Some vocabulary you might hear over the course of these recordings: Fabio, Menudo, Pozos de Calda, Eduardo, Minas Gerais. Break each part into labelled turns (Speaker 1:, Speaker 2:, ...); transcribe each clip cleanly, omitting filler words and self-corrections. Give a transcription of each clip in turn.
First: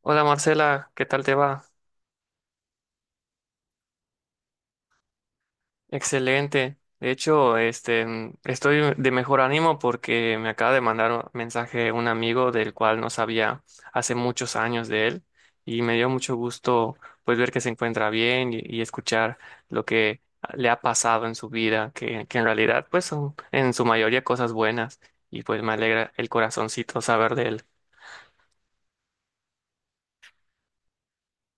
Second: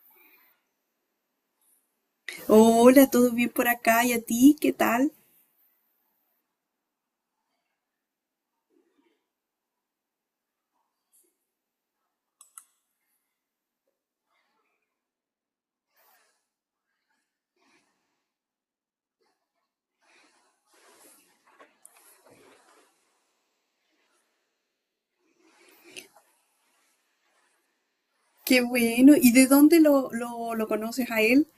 Speaker 1: Hola, Marcela, ¿qué tal te va?
Speaker 2: Hola, ¿todo bien por acá? ¿Y a ti? ¿Qué tal?
Speaker 1: Excelente. De hecho, estoy de mejor ánimo porque me acaba de mandar un mensaje un amigo del cual no sabía hace muchos años de él, y me dio mucho gusto, pues, ver que se encuentra bien y escuchar lo que le ha pasado en su vida, que en realidad pues son en su mayoría cosas buenas, y pues me alegra el corazoncito saber de él.
Speaker 2: Qué bueno. ¿Y de dónde lo conoces a él?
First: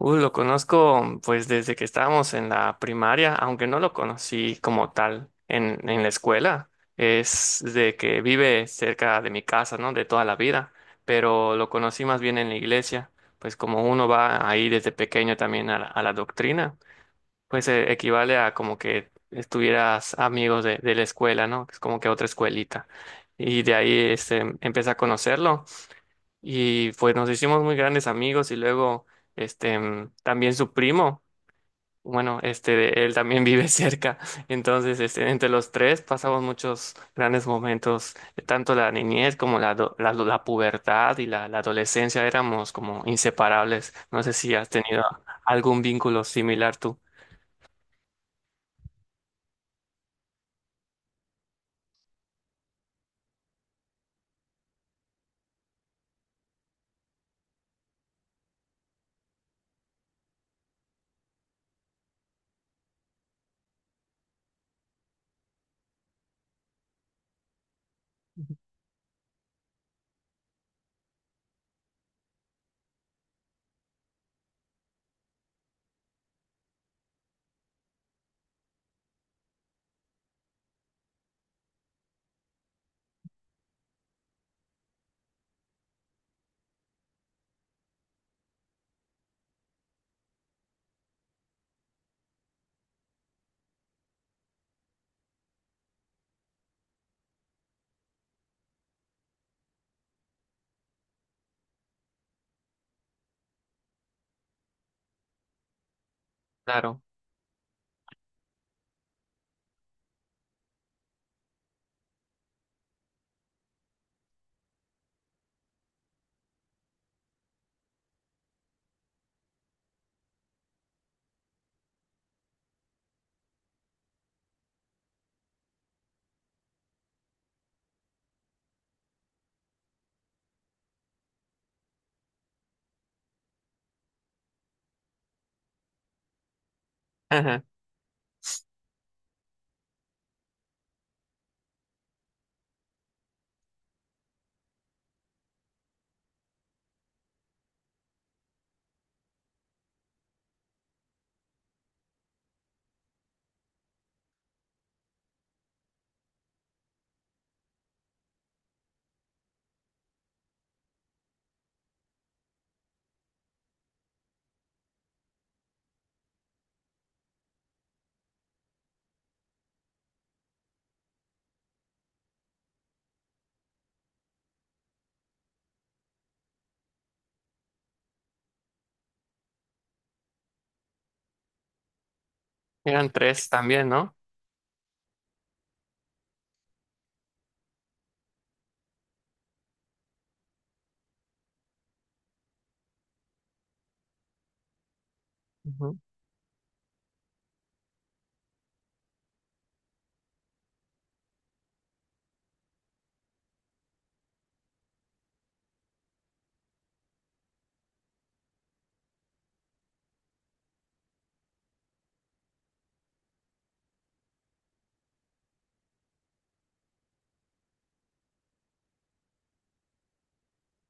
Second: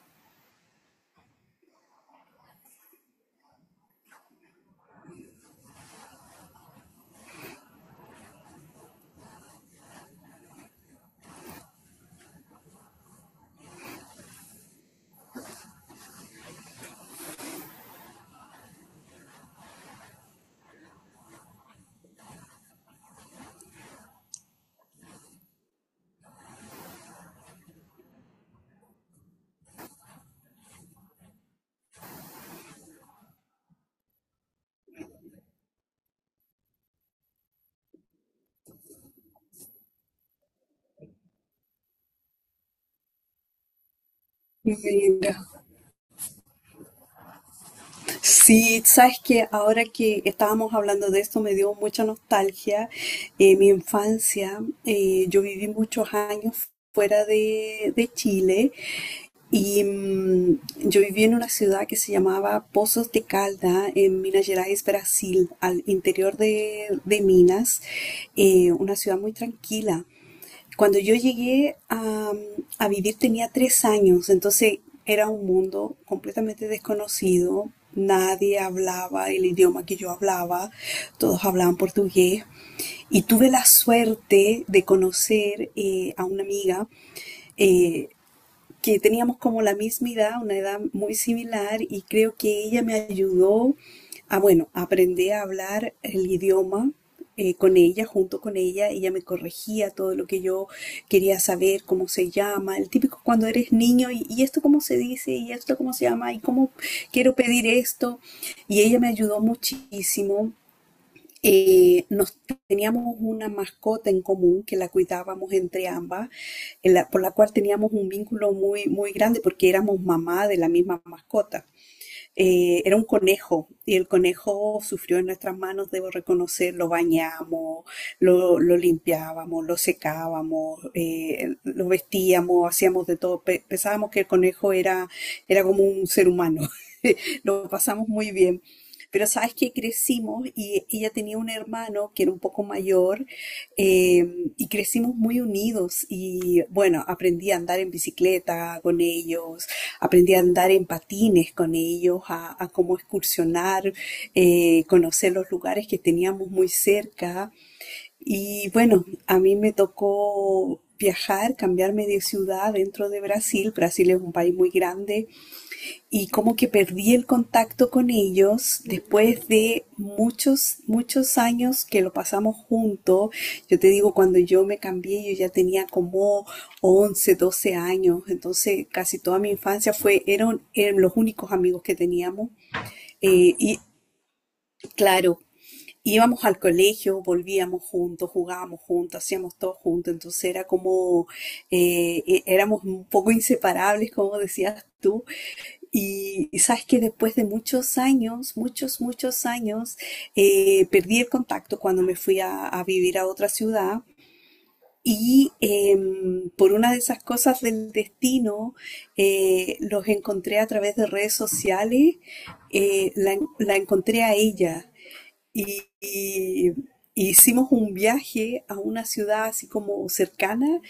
Speaker 1: Uy, lo conozco pues desde que estábamos en la primaria, aunque no lo conocí como tal en la escuela. Es de que vive cerca de mi casa, ¿no? De toda la vida, pero lo conocí más bien en la iglesia, pues como uno va ahí desde pequeño también a a la doctrina. Pues equivale a como que estuvieras amigos de la escuela, ¿no? Es como que otra escuelita. Y de ahí este, empecé a conocerlo. Y pues nos hicimos muy grandes amigos y luego también su primo, bueno, este él también vive cerca. Entonces, este, entre los tres pasamos muchos grandes momentos, tanto la niñez como la pubertad y la adolescencia éramos como inseparables. No sé si has tenido
Speaker 2: Mira.
Speaker 1: algún vínculo similar tú.
Speaker 2: Sí, sabes que ahora que estábamos hablando de esto me dio mucha nostalgia. Mi infancia, yo viví muchos años fuera de Chile y yo viví en una ciudad que se llamaba Pozos de Calda en Minas Gerais, Brasil, al interior de Minas, una ciudad muy tranquila. Cuando yo llegué a vivir tenía 3 años, entonces era un mundo completamente desconocido. Nadie hablaba el idioma que yo hablaba, todos hablaban portugués. Y tuve la suerte de conocer a una amiga eh, que teníamos como la misma edad, una edad muy similar, y creo que ella me ayudó a, bueno, aprender a hablar el idioma con ella, junto con ella. Ella me corregía todo lo que yo quería saber, cómo se llama, el típico cuando eres niño, y esto cómo se dice, y esto cómo se llama, y cómo
Speaker 1: Claro.
Speaker 2: quiero pedir esto. Y ella me ayudó muchísimo nos teníamos una mascota en común que la cuidábamos entre ambas, en la- por la cual teníamos un vínculo muy, muy grande porque éramos mamá de la misma mascota, era un conejo y el conejo sufrió en nuestras manos, debo reconocer, lo bañamos, lo limpiábamos, lo secábamos, lo vestíamos, hacíamos de todo. Pensábamos que el conejo era, era como un ser humano.
Speaker 1: Ajá.
Speaker 2: Lo pasamos muy bien. Pero sabes que crecimos y ella tenía un hermano que era un poco mayor, eh, y crecimos muy unidos y bueno, aprendí a andar en bicicleta con ellos, aprendí a andar en patines con ellos, a, cómo excursionar, conocer los lugares que teníamos muy cerca. Y bueno, a mí me tocó viajar, cambiarme de ciudad dentro de Brasil. Brasil es un país muy grande y como que perdí el contacto con ellos después de muchos, muchos años que lo pasamos juntos. Yo te digo, cuando yo me cambié, yo ya tenía como 11 12 años, entonces casi toda mi infancia fue, eran, eran los únicos amigos que teníamos.
Speaker 1: Eran tres
Speaker 2: Y
Speaker 1: también, ¿no?
Speaker 2: claro, íbamos al colegio, volvíamos juntos, jugábamos juntos, hacíamos todo juntos, entonces era como, éramos un poco inseparables, como decías tú,
Speaker 1: Ujú.
Speaker 2: y sabes que después de muchos años, muchos, muchos años, perdí el contacto cuando me fui a vivir a otra ciudad. Y por una de esas cosas del destino, los encontré a través de redes sociales. La encontré a ella y, y y hicimos un viaje a una ciudad así como cercana,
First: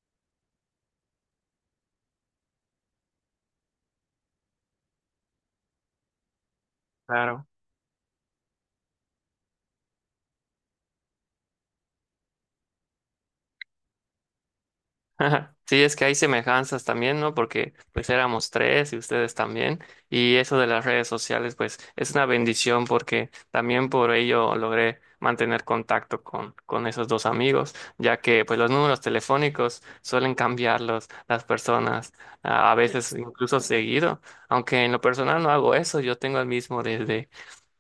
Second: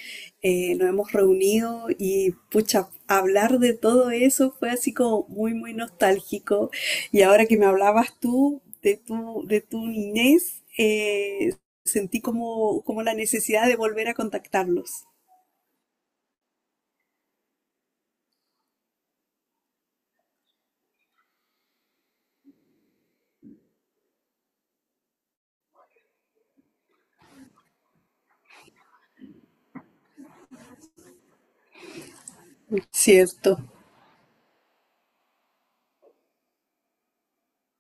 Speaker 2: nos hemos reunido y pucha, hablar de todo eso fue así como muy, muy nostálgico. Y
Speaker 1: Claro.
Speaker 2: ahora que me hablabas tú de tu niñez, sentí como, como la necesidad de volver a contactarlos.
Speaker 1: Ajá. Sí, es que hay semejanzas también, ¿no? Porque pues éramos tres y ustedes también. Y eso de las redes sociales pues es una bendición, porque también por ello logré mantener contacto con esos dos amigos, ya que pues los números telefónicos suelen cambiarlos las personas, a veces incluso
Speaker 2: Cierto.
Speaker 1: seguido, aunque en lo personal no hago eso, yo tengo el mismo desde,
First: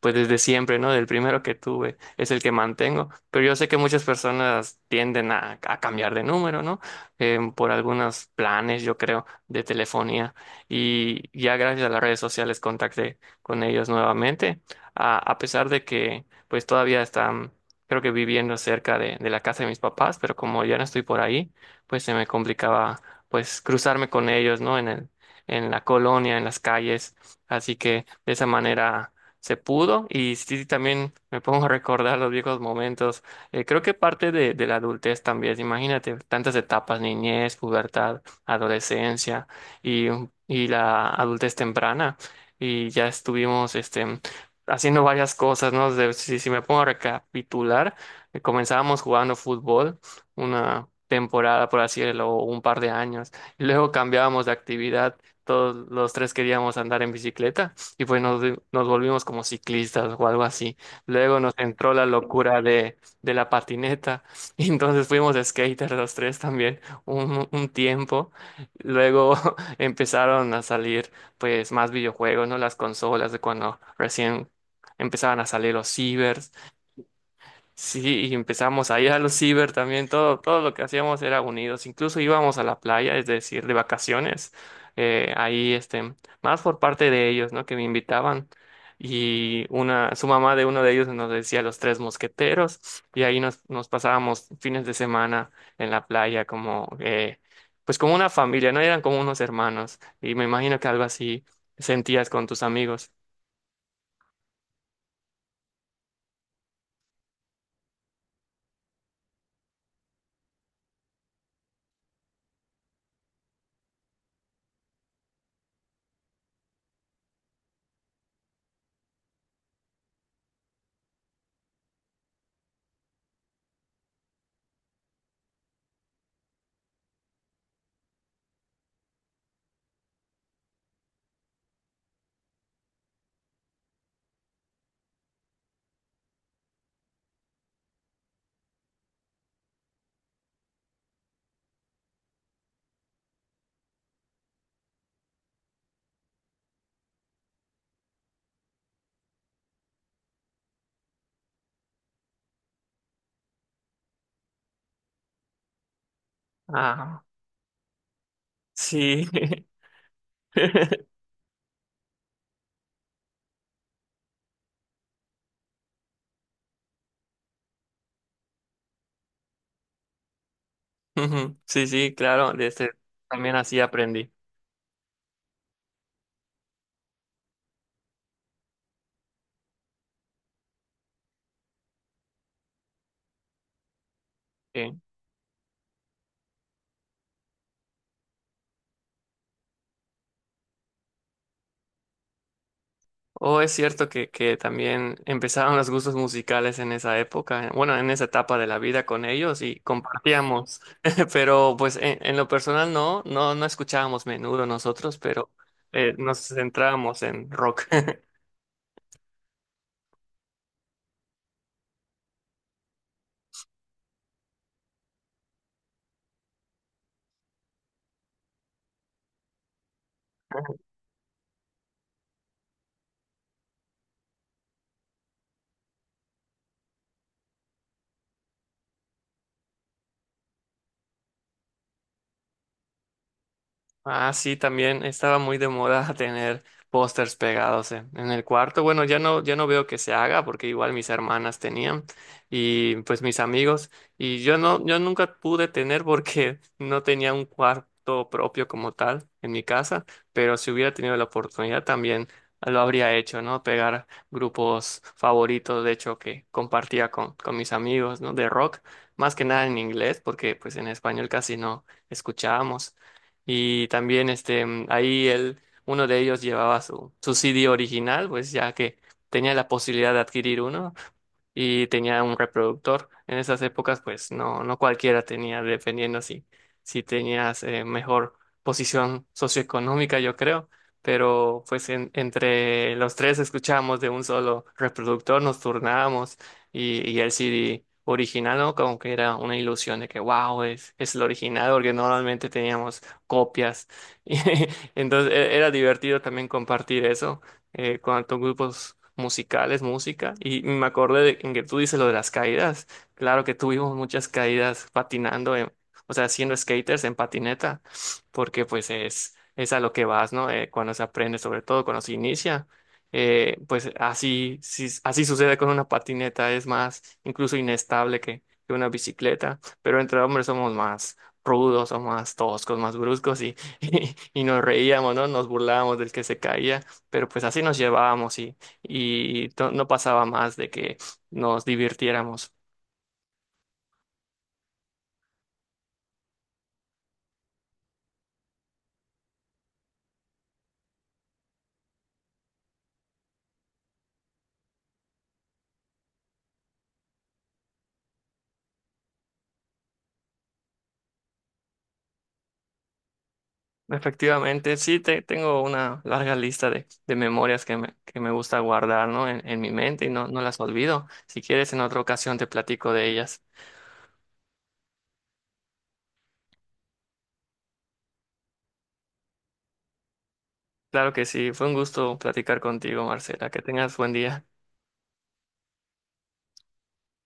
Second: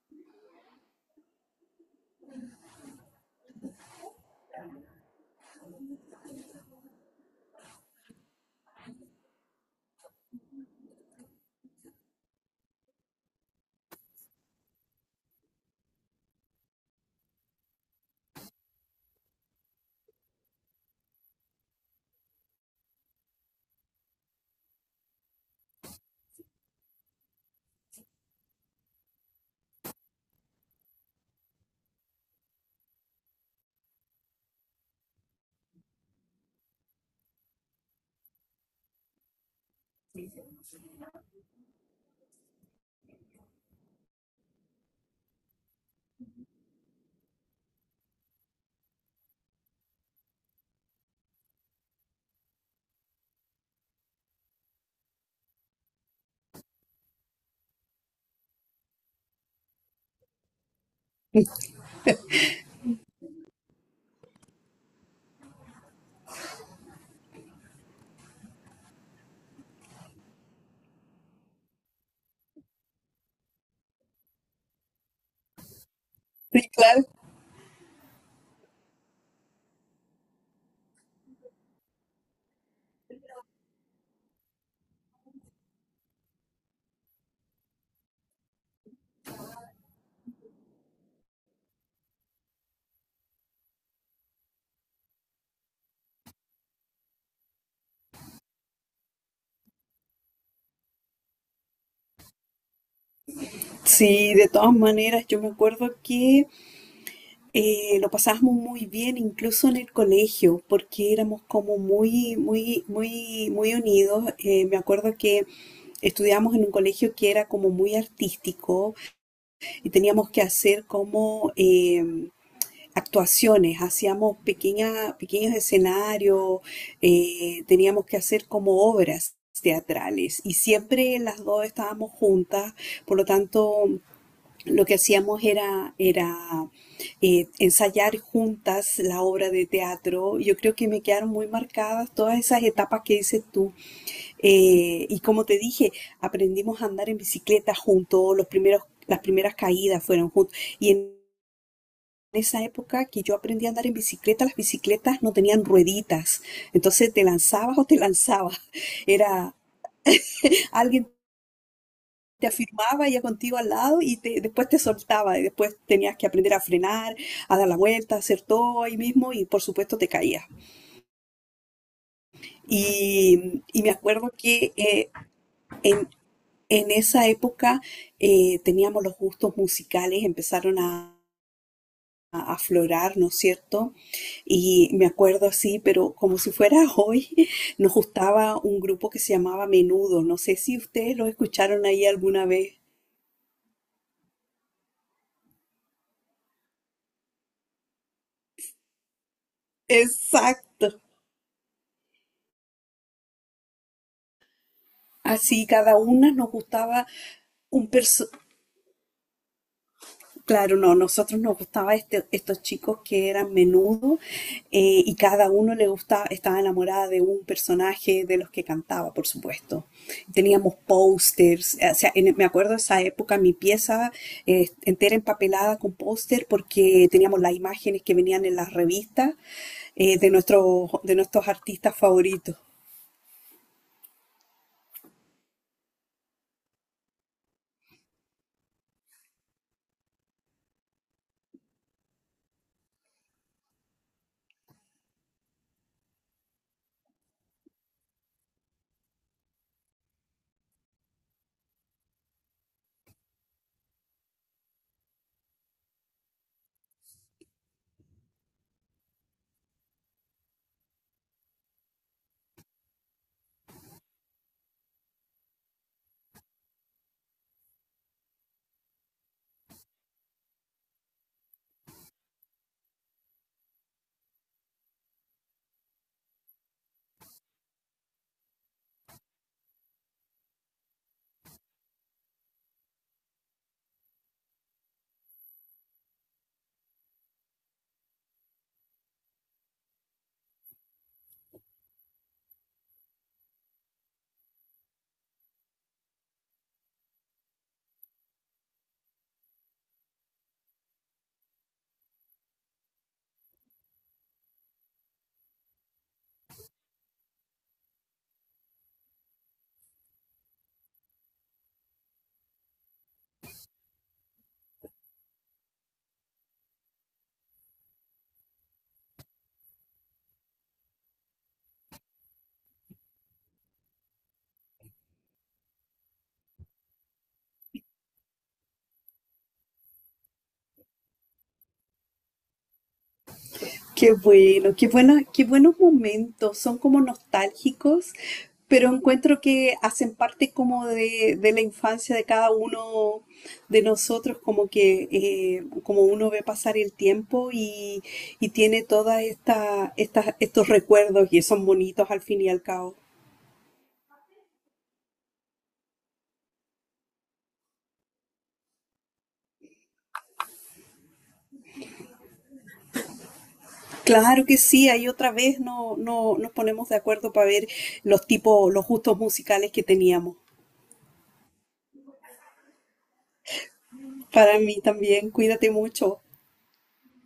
Speaker 1: pues desde siempre, ¿no? Del primero que tuve es el que mantengo, pero yo sé que muchas personas tienden a cambiar de número, ¿no? Por algunos planes, yo creo, de telefonía. Y ya gracias a las redes sociales contacté con ellos nuevamente, a pesar de que pues todavía están, creo que viviendo cerca de la casa de mis papás, pero como ya no estoy por ahí, pues se me complicaba pues cruzarme con ellos, ¿no? En la colonia, en las calles. Así que de esa manera se pudo. Y sí, también me pongo a recordar los viejos momentos. Eh, creo que parte de la adultez también, imagínate, tantas etapas, niñez, pubertad, adolescencia, y, y la adultez temprana. Y ya estuvimos este, haciendo varias cosas, ¿no? Si me pongo a recapitular, comenzábamos jugando fútbol una temporada, por así decirlo, o un par de años. Y luego cambiábamos de actividad, todos los tres queríamos andar en bicicleta y pues nos volvimos como ciclistas o algo así. Luego nos entró la locura de la patineta. Y entonces fuimos skaters los tres también un tiempo. Luego empezaron a salir pues más videojuegos, ¿no? Las consolas de cuando recién empezaban a salir los cibers.
Speaker 2: Sí, claro.
Speaker 1: Sí, y empezamos a ir a los ciber también, todo, todo lo que hacíamos era unidos, incluso íbamos a la playa, es decir, de vacaciones, eh, ahí, este, más por parte de ellos, ¿no? Que me invitaban, y una, su mamá de uno de ellos nos decía Los Tres Mosqueteros, y ahí nos, nos pasábamos fines de semana en la playa, como, pues como una familia, ¿no? Eran como unos hermanos, y me imagino que algo así sentías con tus amigos.
Speaker 2: Sí, de todas maneras, yo me acuerdo que lo pasábamos muy bien, incluso en el colegio, porque éramos como muy, muy, muy, muy unidos. Me acuerdo que estudiábamos en un colegio que era como muy artístico y teníamos que hacer como actuaciones, hacíamos pequeños escenarios, teníamos que hacer como obras teatrales y siempre las dos estábamos juntas, por lo tanto lo que hacíamos era, era ensayar juntas la obra de teatro. Yo creo que me quedaron muy marcadas todas esas etapas que dices tú. Y como te dije, aprendimos a andar en bicicleta juntos, los primeros, las primeras caídas fueron juntos. Y en esa época que yo aprendí a andar en bicicleta, las bicicletas no tenían rueditas. Entonces
Speaker 1: Ah,
Speaker 2: te lanzabas o te lanzabas.
Speaker 1: sí.
Speaker 2: Era, alguien te afirmaba ya contigo al lado y te, después te soltaba y después tenías que aprender a frenar, a dar la vuelta, a hacer todo ahí mismo y por supuesto te caías.
Speaker 1: Ujú. Sí, sí, claro, de este también
Speaker 2: Y,
Speaker 1: así
Speaker 2: y me
Speaker 1: aprendí.
Speaker 2: acuerdo que en, en esa época, teníamos los gustos musicales, empezaron a aflorar, ¿no es cierto? Y
Speaker 1: Sí.
Speaker 2: me acuerdo así, pero como si fuera hoy, nos gustaba un grupo que se llamaba Menudo. No sé si ustedes lo escucharon ahí alguna vez.
Speaker 1: O es cierto que también empezaron los gustos musicales en esa época, bueno, en esa etapa de la vida con ellos y compartíamos,
Speaker 2: Exacto.
Speaker 1: pero pues en lo personal no, no, no escuchábamos menudo nosotros, pero
Speaker 2: Así cada una
Speaker 1: nos
Speaker 2: nos gustaba
Speaker 1: centrábamos en rock.
Speaker 2: un perso... Claro, no, nosotros nos gustaba estos chicos que eran Menudo, y cada uno le gustaba, estaba enamorada de un personaje de los que cantaba, por supuesto. Teníamos pósters, o sea, me acuerdo esa época mi pieza entera empapelada con póster porque teníamos las imágenes que venían en las revistas, de nuestros artistas favoritos.
Speaker 1: Ah, sí, también estaba muy de moda tener pósters pegados en el cuarto. Bueno, ya no, ya no veo que se haga, porque igual mis hermanas tenían y pues mis amigos, y yo no, yo nunca pude tener porque no tenía un cuarto propio como tal en mi casa, pero si hubiera tenido la oportunidad también lo habría hecho, ¿no? Pegar grupos favoritos, de hecho, que compartía con mis amigos, ¿no? De rock, más que nada en inglés, porque pues en español casi no escuchábamos. Y también ahí él, uno de ellos llevaba su CD original, pues ya que tenía la posibilidad de adquirir uno, y tenía un reproductor. En esas épocas pues no, no cualquiera tenía, dependiendo si, si tenías mejor posición socioeconómica, yo creo. Pero pues entre los tres escuchábamos de un solo reproductor, nos turnábamos, y el CD original, ¿no? Como que era una ilusión de que, wow, es el original, porque normalmente teníamos copias. Y entonces era divertido también compartir eso. Eh, con tantos grupos musicales, música, y me acordé de en que tú dices lo de las caídas. Claro que tuvimos muchas caídas patinando, o sea, siendo skaters en patineta, porque pues es a lo que vas, ¿no? Cuando se aprende, sobre todo cuando se inicia. Pues así, así sucede con una patineta, es más, incluso inestable que una bicicleta, pero entre hombres somos más rudos, somos más toscos, más bruscos, y y nos reíamos, ¿no? Nos burlábamos del que se caía, pero pues así nos llevábamos, y no pasaba más de que nos divirtiéramos.
Speaker 2: Qué bueno, qué bueno, qué buenos momentos, son como nostálgicos, pero encuentro que hacen parte como de la infancia de cada uno de nosotros, como que como uno ve pasar el tiempo y tiene todas estos recuerdos y son bonitos al fin y al cabo.
Speaker 1: Efectivamente, sí, tengo una larga lista de memorias que me gusta guardar, ¿no? En mi mente, y no, no las olvido. Si quieres, en otra ocasión te platico de ellas.
Speaker 2: Claro que sí, ahí otra vez no, nos ponemos de acuerdo para ver los tipos, los gustos musicales que teníamos.
Speaker 1: Claro que sí, fue un gusto platicar contigo, Marcela. Que tengas buen día.
Speaker 2: Para mí también, cuídate mucho.